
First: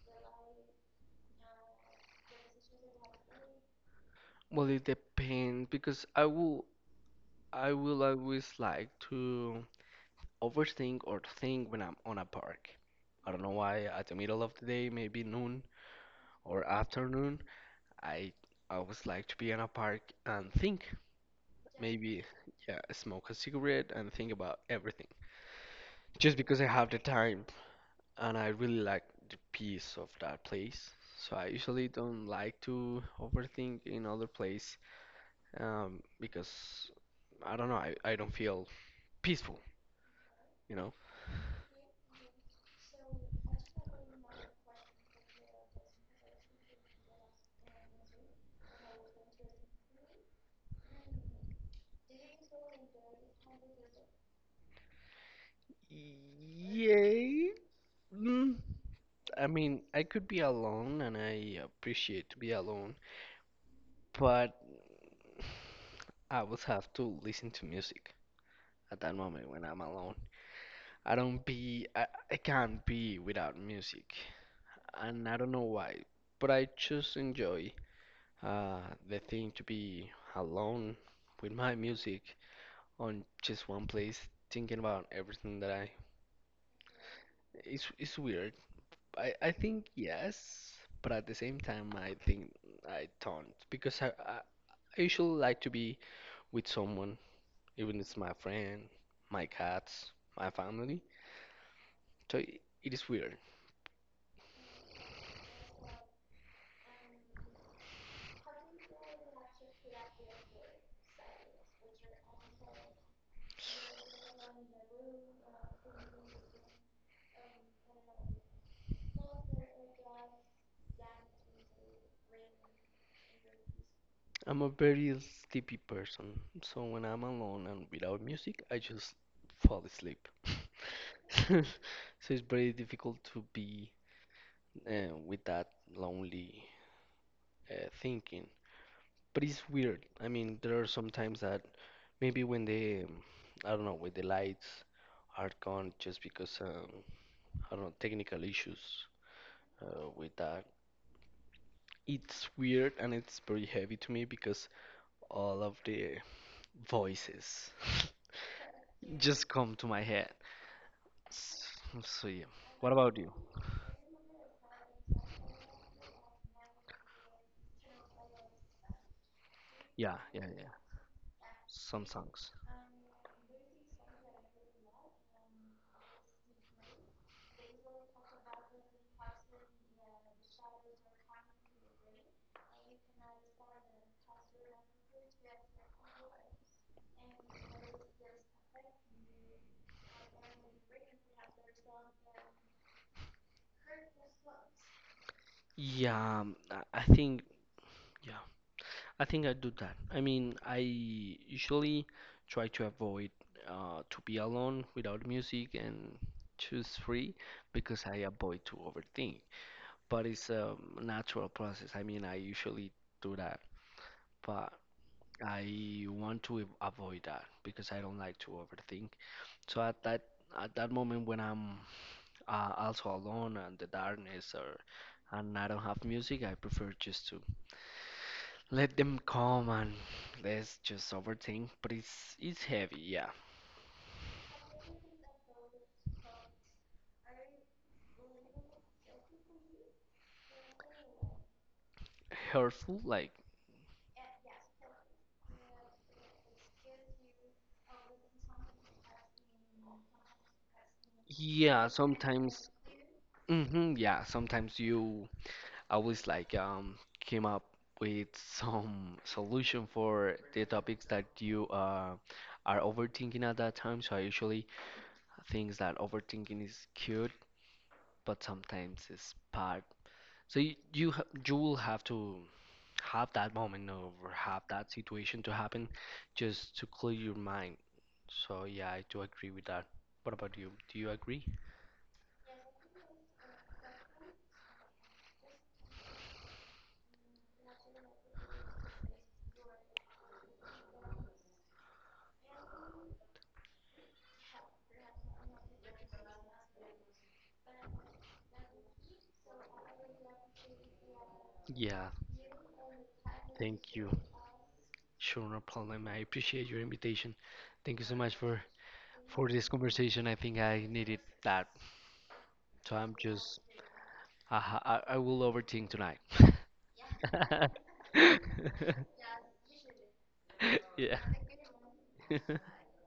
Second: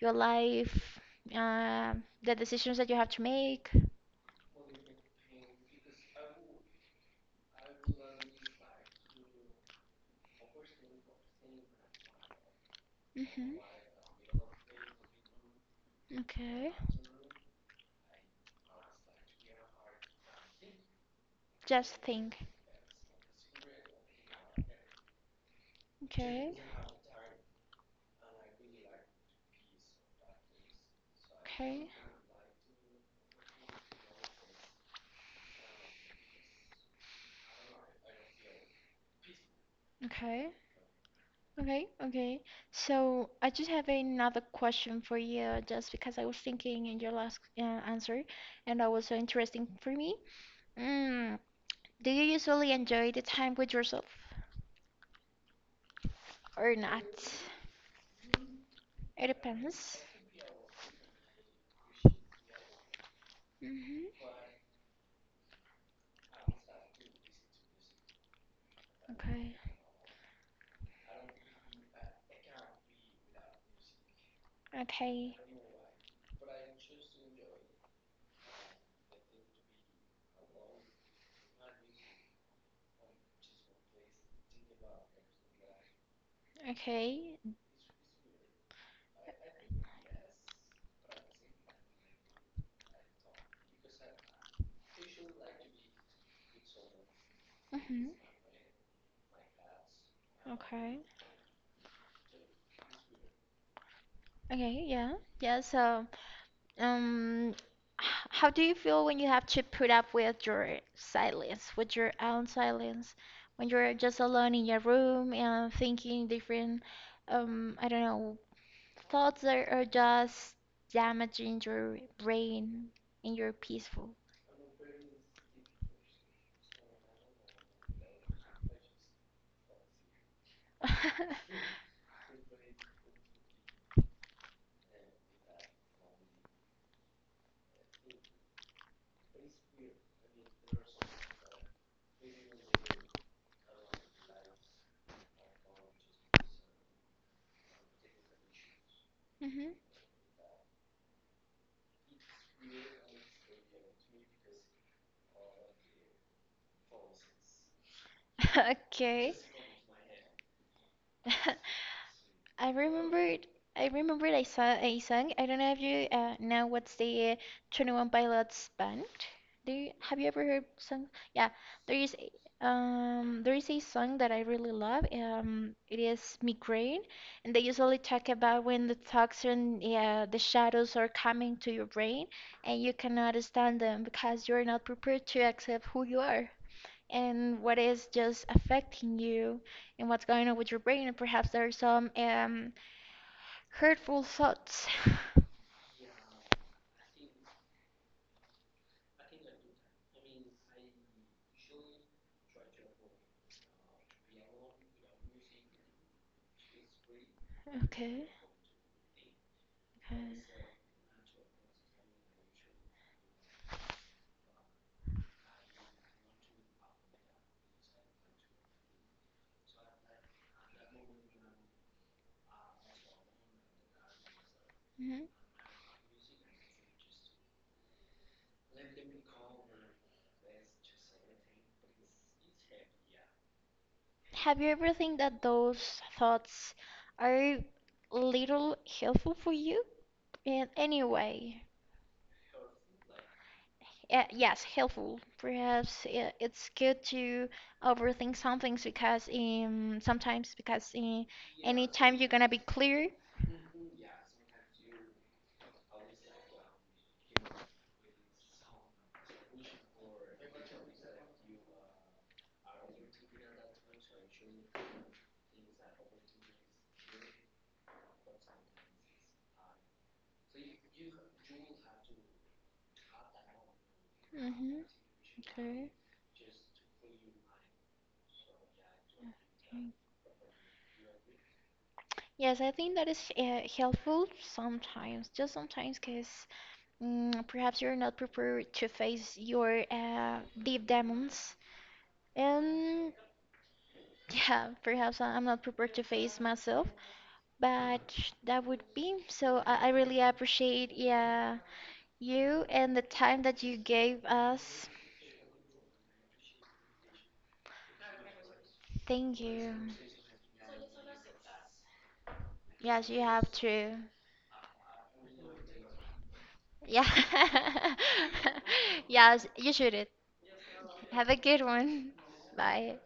Speaker 1: your life, uh, the decisions that you have to make?
Speaker 2: Well, it depends because I will always like to overthink or think when I'm on a park. I don't know
Speaker 1: Hmm.
Speaker 2: why, at the middle of the day, maybe noon or
Speaker 1: Okay,
Speaker 2: afternoon, I always like to be in a park and think.
Speaker 1: just
Speaker 2: Maybe,
Speaker 1: think.
Speaker 2: yeah, smoke a cigarette and think about everything. Just
Speaker 1: Okay,
Speaker 2: because I have the time and I really like the peace of that place. So I usually
Speaker 1: okay,
Speaker 2: don't like to overthink in other place because I don't know, I don't feel peaceful,
Speaker 1: okay,
Speaker 2: you know?
Speaker 1: okay, okay. So I just have another question for you, just because I was thinking in your last answer, and that was so interesting for me. Mm. Do you usually enjoy the time with yourself or not?
Speaker 2: Yay! Mm,
Speaker 1: It
Speaker 2: I mean,
Speaker 1: depends.
Speaker 2: I could be alone and I appreciate to be alone,
Speaker 1: Hmm.
Speaker 2: but I would have to listen to music at that moment
Speaker 1: Okay.
Speaker 2: when I'm alone. I don't be, I, I can't be without music, and
Speaker 1: Okay.
Speaker 2: I don't know why, but I just enjoy uh, the thing to be alone with my music on just one place, thinking about everything that I.
Speaker 1: Okay.
Speaker 2: It's weird. I think yes, but at the same time I think I don't because I usually like to be with someone, even if
Speaker 1: Hmm.
Speaker 2: it's my friend, my cats, my
Speaker 1: Okay.
Speaker 2: family. So it is weird.
Speaker 1: Okay, yeah. Yeah, so um h- how do you feel when you have to put up with your silence, with your own silence, when you're just alone in your room and thinking different I don't know, thoughts that are just damaging your brain and your peaceful?
Speaker 2: I'm a very sleepy person, so when I'm alone and without music, I just fall asleep. So it's very difficult to be with that lonely thinking. But it's weird. I mean, there are some times that maybe when the, I don't know, when the lights are gone just because, I don't know, technical issues
Speaker 1: Mhm.
Speaker 2: with that. It's weird and it's very heavy to me because all of the voices
Speaker 1: Okay.
Speaker 2: just come to my head. S- So, yeah.
Speaker 1: I
Speaker 2: What about you?
Speaker 1: remembered. I remembered I saw a song. I don't know if you know what's the 21 Pilots band. Do you,
Speaker 2: Yeah,
Speaker 1: have you ever
Speaker 2: yeah,
Speaker 1: heard
Speaker 2: yeah.
Speaker 1: song? Yeah, there
Speaker 2: Some
Speaker 1: is
Speaker 2: songs.
Speaker 1: a- there is a song that I really love. It is Migraine, and they usually talk about when the toxin, yeah, the shadows are coming to your brain, and you cannot stand them because you're not prepared to accept who you are, and what is just affecting you and what's going on with your brain, and perhaps there are some hurtful thoughts.
Speaker 2: Yeah, I think, yeah, I think I do that. I mean, I usually try to avoid to be alone without music and choose free because I
Speaker 1: Okay.
Speaker 2: avoid to overthink.
Speaker 1: Okay.
Speaker 2: But it's a natural process. I mean, I usually do that but I want to avoid that because I don't like to overthink. So at that moment when I'm also alone and the darkness or
Speaker 1: Hmm.
Speaker 2: and I don't have music, I prefer just to let them come and let's just overthink. But it's heavy, yeah,
Speaker 1: Have you ever think that those thoughts are little helpful for you in any way?
Speaker 2: hurtful. Like
Speaker 1: Yes, helpful. Perhaps it's good to overthink some things because sometimes because
Speaker 2: yeah,
Speaker 1: anytime you're gonna be
Speaker 2: sometimes,
Speaker 1: clear.
Speaker 2: hmm yeah, sometimes you always like came up with some solution for the topics that you are overthinking at that time. So I usually think that overthinking is cute, but sometimes it's bad. So you you will have to have that moment or have
Speaker 1: Hmm.
Speaker 2: that situation to happen
Speaker 1: Okay.
Speaker 2: just to clear your mind. So yeah, I do agree with that.
Speaker 1: Okay.
Speaker 2: What about you? Do you agree?
Speaker 1: Yes, I think that is helpful sometimes, just sometimes, because perhaps you're not prepared to face your deep demons. And yeah, perhaps I- I'm not prepared to face myself, but that would be. So I really appreciate yeah
Speaker 2: Yeah,
Speaker 1: you and the time that you
Speaker 2: thank you.
Speaker 1: gave us.
Speaker 2: Sure, no problem. I appreciate your invitation. Thank you so much
Speaker 1: Thank
Speaker 2: for this
Speaker 1: you.
Speaker 2: conversation, I think I needed that. So
Speaker 1: Yes,
Speaker 2: I'm
Speaker 1: you have
Speaker 2: just,
Speaker 1: to.
Speaker 2: I, I will overthink tonight.
Speaker 1: Yeah. Yes, you should. It.
Speaker 2: Yeah.
Speaker 1: Have a good one. Bye.